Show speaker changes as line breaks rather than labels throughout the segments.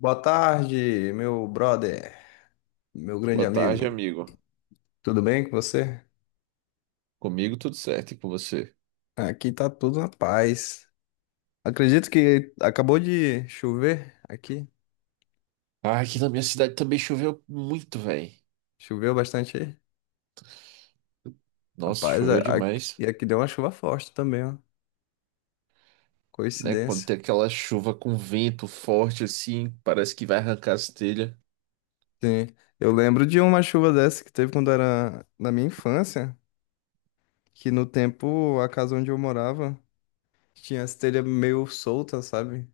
Boa tarde, meu brother, meu grande
Boa tarde,
amigo.
amigo.
Tudo bem com você?
Comigo tudo certo, e com você?
Aqui tá tudo na paz. Acredito que acabou de chover aqui.
Ah, aqui na minha cidade também choveu muito, velho.
Choveu bastante aí.
Nossa,
Rapaz,
choveu demais,
e aqui deu uma chuva forte também, ó.
né? Quando
Coincidência.
tem aquela chuva com vento forte assim, parece que vai arrancar as telhas.
Sim. Eu lembro de uma chuva dessa que teve quando era na minha infância, que no tempo a casa onde eu morava tinha as telhas meio soltas, sabe?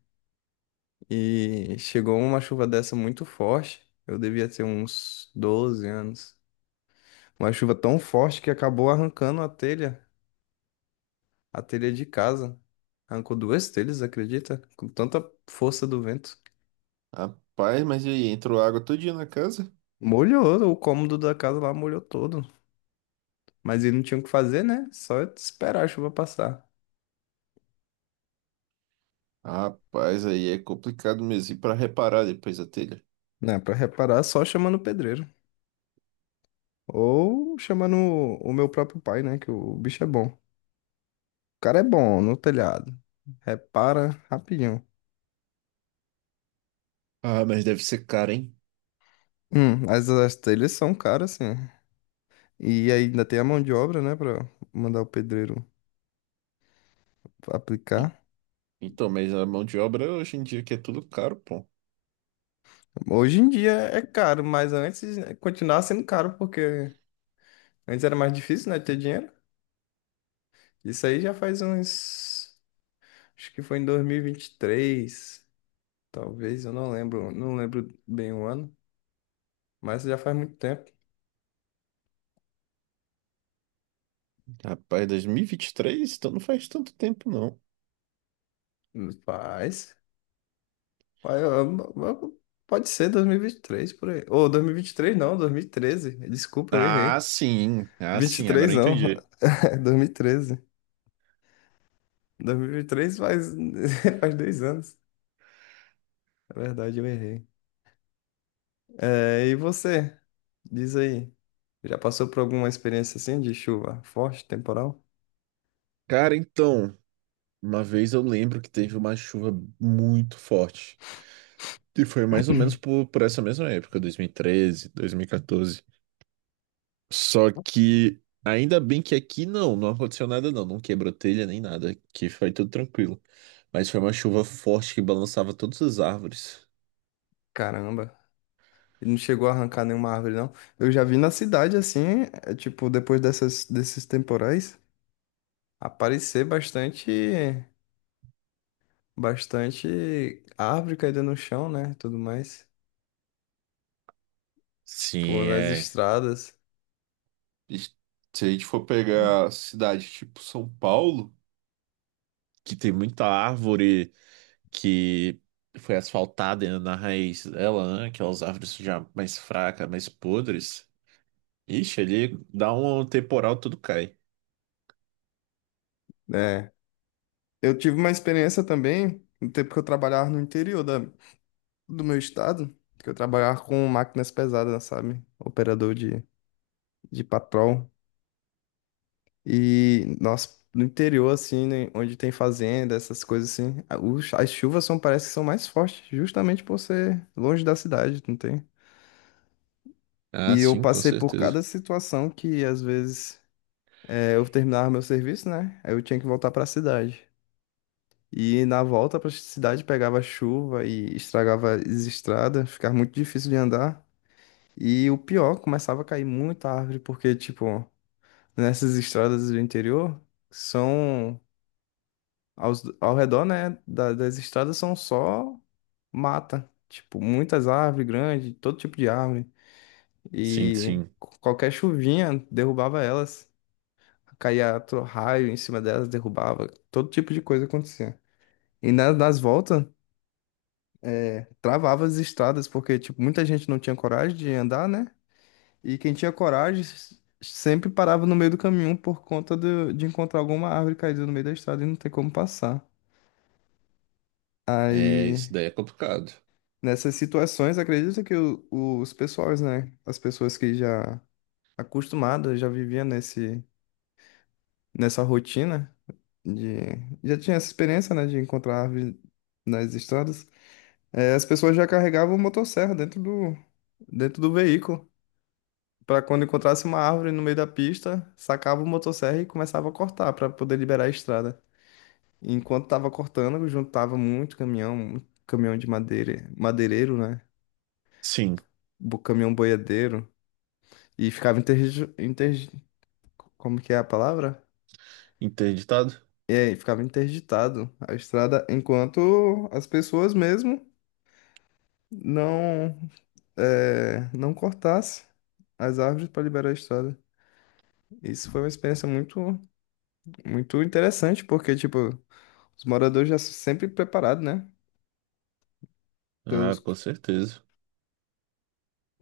E chegou uma chuva dessa muito forte. Eu devia ter uns 12 anos. Uma chuva tão forte que acabou arrancando a telha de casa. Arrancou duas telhas, acredita? Com tanta força do vento.
Rapaz, mas e aí, entrou água todo dia na casa?
Molhou, o cômodo da casa lá molhou todo. Mas ele não tinha o que fazer, né? Só esperar a chuva passar.
Rapaz, aí é complicado mesmo. E pra reparar depois a telha?
Né, pra reparar, só chamando o pedreiro. Ou chamando o meu próprio pai, né? Que o bicho é bom. O cara é bom no telhado. Repara rapidinho.
Ah, mas deve ser caro, hein?
As telhas são caras, sim. E ainda tem a mão de obra, né, pra mandar o pedreiro
E-
aplicar.
Então, mas a mão de obra hoje em dia que é tudo caro, pô.
Hoje em dia é caro, mas antes né, continuava sendo caro, porque antes era mais difícil, né, ter dinheiro. Isso aí já faz uns. Acho que foi em dois mil e vinte e três talvez, eu não lembro, não lembro bem o ano, mas já faz muito tempo.
Rapaz, 2023? Então não faz tanto tempo, não.
Faz. Faz- Pode ser dois mil e vinte e três por aí. Ou 2023 não, 2013. Desculpa, eu
Ah,
errei.
sim. Ah,
Vinte e
sim. Agora
três,
eu
não.
entendi.
É 2013. 2003 faz, faz 2 anos. É verdade, eu errei. É, e você? Diz aí. Já passou por alguma experiência assim de chuva forte, temporal?
Cara, então, uma vez eu lembro que teve uma chuva muito forte. E foi mais ou menos por essa mesma época, 2013, 2014. Só que ainda bem que aqui não aconteceu nada não, não quebrou telha nem nada, que foi tudo tranquilo. Mas foi uma chuva forte que balançava todas as árvores.
Caramba. E não chegou a arrancar nenhuma árvore, não. Eu já vi na cidade assim, é, tipo, depois desses temporais, aparecer bastante, bastante árvore caída no chão, né? Tudo mais. Tipo,
Sim,
nas
é.
estradas.
E se a gente for pegar cidade tipo São Paulo, que tem muita árvore, que foi asfaltada na raiz dela, né? Aquelas árvores já mais fracas, mais podres. Ixi, ali dá um temporal, tudo cai.
Né? Eu tive uma experiência também, no tempo que eu trabalhava no interior do meu estado, que eu trabalhava com máquinas pesadas, sabe? Operador de patrol. E, nossa, no interior, assim, né, onde tem fazenda, essas coisas assim, as chuvas são, parece que são mais fortes, justamente por ser longe da cidade, não tem?
Ah,
E eu
sim, com
passei por
certeza.
cada situação que, às vezes, é, eu terminava meu serviço, né? Aí eu tinha que voltar pra cidade. E na volta para a cidade pegava chuva e estragava as estradas, ficava muito difícil de andar. E o pior, começava a cair muita árvore, porque, tipo, nessas estradas do interior, são ao redor, né, das estradas são só mata. Tipo, muitas árvores grandes, todo tipo de árvore.
Sim,
E
sim.
qualquer chuvinha derrubava elas. Caía raio em cima delas, derrubava. Todo tipo de coisa acontecia. E nas voltas. Travava as estradas, porque, tipo, muita gente não tinha coragem de andar, né? E quem tinha coragem sempre parava no meio do caminho por conta de encontrar alguma árvore caída no meio da estrada e não ter como passar.
É, isso
Aí,
daí é complicado.
nessas situações, acredito que os pessoais, né? As pessoas que já acostumadas, já viviam nessa rotina, de, já tinha essa experiência, né, de encontrar árvore nas estradas, as pessoas já carregavam motosserra dentro do veículo. Pra quando encontrasse uma árvore no meio da pista, sacava o motosserra e começava a cortar pra poder liberar a estrada. E enquanto tava cortando, juntava muito caminhão de madeira, madeireiro, né?
Sim.
Caminhão boiadeiro. E ficava. Como que é a palavra?
Interditado?
É, e ficava interditado a estrada enquanto as pessoas mesmo não, é, não cortassem as árvores para liberar a estrada. Isso foi uma experiência muito, muito interessante, porque, tipo. Os moradores já sempre preparados, né?
Ah,
Pelos.
com certeza.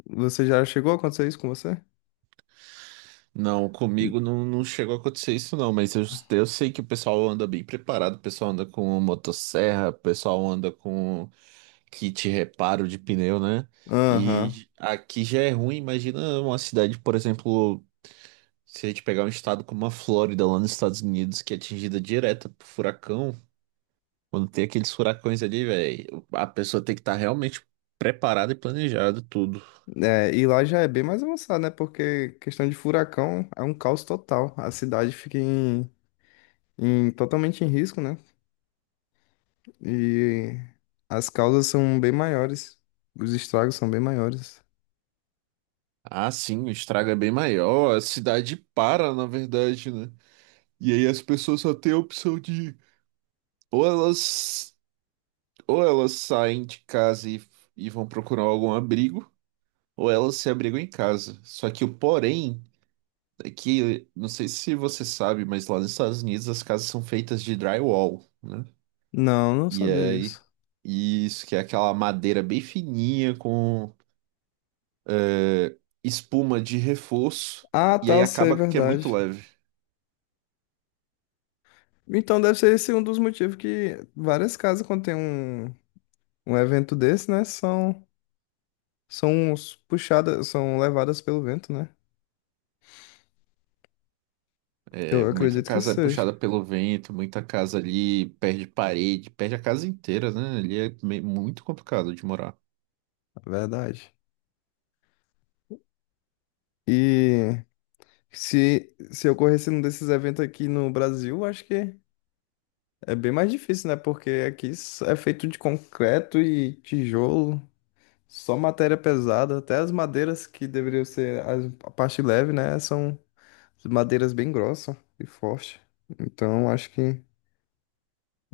Você já chegou a acontecer isso com você?
Não, comigo não, não chegou a acontecer isso não, mas eu sei que o pessoal anda bem preparado, o pessoal anda com motosserra, o pessoal anda com kit reparo de pneu, né?
Aham.
E aqui já é ruim, imagina uma cidade, por exemplo, se a gente pegar um estado como a Flórida, lá nos Estados Unidos, que é atingida direta por furacão. Quando tem aqueles furacões ali, velho, a pessoa tem que estar realmente preparada e planejada tudo.
É, e lá já é bem mais avançado, né? Porque questão de furacão é um caos total. A cidade fica em, totalmente em risco, né? E as causas são bem maiores. Os estragos são bem maiores.
Ah, sim, o estrago é bem maior, a cidade para, na verdade, né? E aí as pessoas só têm a opção de ou elas ou elas saem de casa e vão procurar algum abrigo, ou elas se abrigam em casa. Só que o porém é que, não sei se você sabe, mas lá nos Estados Unidos as casas são feitas de drywall, né?
Não, não
E
sabia
aí
disso.
isso que é aquela madeira bem fininha com eh, espuma de reforço,
Ah,
e
tá,
aí
eu sei,
acaba que é muito
verdade.
leve.
Então deve ser esse um dos motivos que várias casas, quando tem um evento desse, né? São puxadas, são levadas pelo vento, né?
É,
Eu
muita
acredito que
casa é
seja,
puxada pelo vento, muita casa ali perde parede, perde a casa inteira, né? Ali é muito complicado de morar.
na verdade. E se ocorresse um desses eventos aqui no Brasil, acho que é bem mais difícil, né? Porque aqui é feito de concreto e tijolo, só matéria pesada. Até as madeiras que deveriam ser a parte leve, né? São madeiras bem grossas e fortes. Então acho que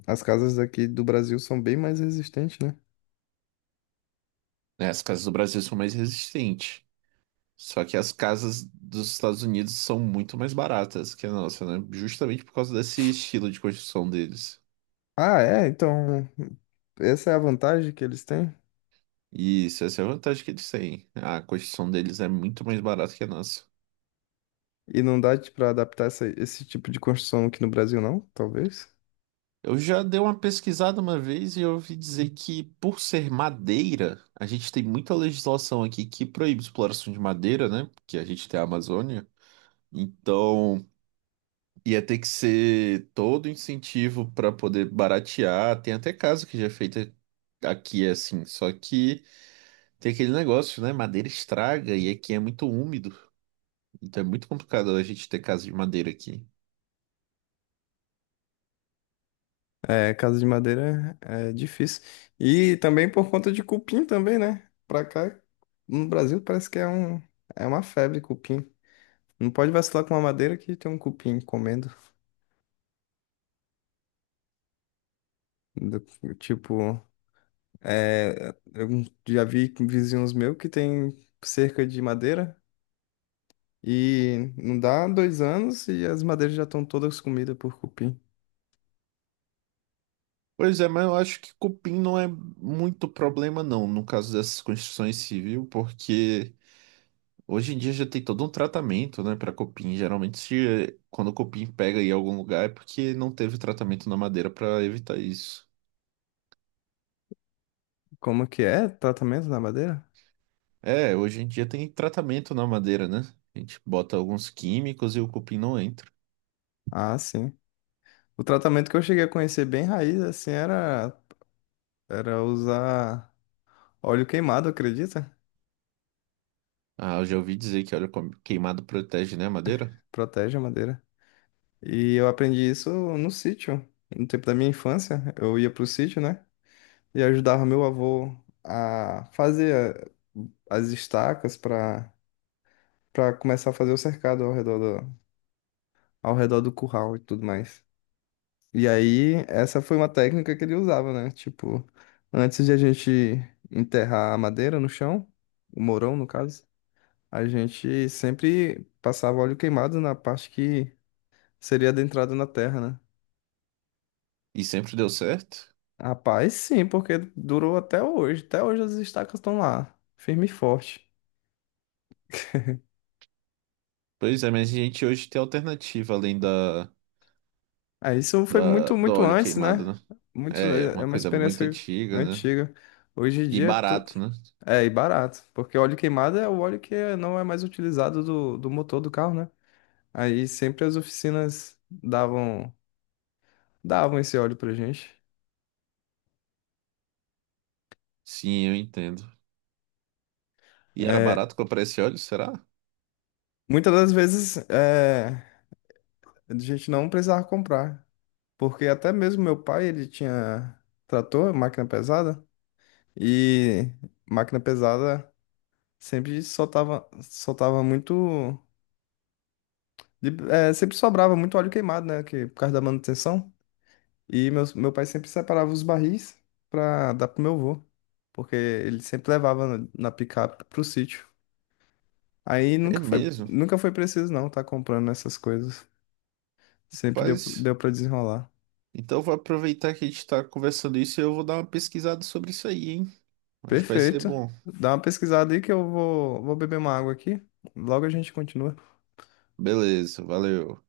as casas aqui do Brasil são bem mais resistentes, né?
Né? As casas do Brasil são mais resistentes. Só que as casas dos Estados Unidos são muito mais baratas que a nossa, né? Justamente por causa desse estilo de construção deles.
Ah, é, então. Essa é a vantagem que eles têm?
E isso, essa é a vantagem que eles têm. A construção deles é muito mais barata que a nossa.
E não dá para adaptar esse tipo de construção aqui no Brasil, não? Talvez.
Eu já dei uma pesquisada uma vez e eu ouvi dizer que, por ser madeira, a gente tem muita legislação aqui que proíbe exploração de madeira, né? Porque a gente tem a Amazônia. Então, ia ter que ser todo incentivo para poder baratear. Tem até caso que já é feito aqui, assim. Só que tem aquele negócio, né? Madeira estraga e aqui é muito úmido. Então, é muito complicado a gente ter casa de madeira aqui.
É, casa de madeira é difícil. E também por conta de cupim também, né? Pra cá, no Brasil, parece que é uma febre cupim. Não pode vacilar com uma madeira que tem um cupim comendo. Do- tipo, é, eu já vi vizinhos meus que tem cerca de madeira e não dá dois anos e as madeiras já estão todas comidas por cupim.
Pois é, mas eu acho que cupim não é muito problema, não, no caso dessas construções civil, porque hoje em dia já tem todo um tratamento, né, para cupim. Geralmente, quando o cupim pega em algum lugar, é porque não teve tratamento na madeira para evitar isso.
Como que é? Tratamento na madeira?
É, hoje em dia tem tratamento na madeira, né? A gente bota alguns químicos e o cupim não entra.
Ah, sim. O tratamento que eu cheguei a conhecer bem raiz, assim, era usar óleo queimado, acredita?
Ah, eu já ouvi dizer que óleo queimado protege, né, a madeira?
Protege a madeira. E eu aprendi isso no sítio, no tempo da minha infância. Eu ia pro sítio, né? E ajudava meu avô a fazer as estacas para começar a fazer o cercado ao redor do curral e tudo mais. E aí, essa foi uma técnica que ele usava, né? Tipo, antes de a gente enterrar a madeira no chão, o mourão, no caso, a gente sempre passava óleo queimado na parte que seria adentrada na terra, né?
E sempre deu certo.
Rapaz, sim, porque durou até hoje. Até hoje as estacas estão lá, firme e forte.
Pois é, mas a gente hoje tem alternativa além
Aí isso foi muito,
do
muito
óleo
antes,
queimado,
né?
né?
Muito,
É
é
uma
uma
coisa muito
experiência
antiga, né?
antiga. Hoje em
E
dia,
barato, né?
é, e barato, porque óleo queimado é o óleo que não é mais utilizado do motor do carro, né? Aí sempre as oficinas davam esse óleo pra gente.
Sim, eu entendo. E era
É,
barato comprar esse óleo, será?
muitas das vezes é, a gente não precisava comprar, porque até mesmo meu pai, ele tinha trator, máquina pesada, e máquina pesada sempre soltava muito, é, sempre sobrava muito óleo queimado, né? Que, por causa da manutenção. E meu pai sempre separava os barris pra dar pro meu avô, porque ele sempre levava na picape pro sítio. Aí
É
nunca foi,
mesmo.
nunca foi preciso não tá comprando essas coisas. Sempre deu,
Mas
deu para desenrolar.
então eu vou aproveitar que a gente tá conversando isso e eu vou dar uma pesquisada sobre isso aí, hein? Acho que vai ser
Perfeito.
bom.
Dá uma pesquisada aí que eu vou beber uma água aqui. Logo a gente continua.
Beleza, valeu.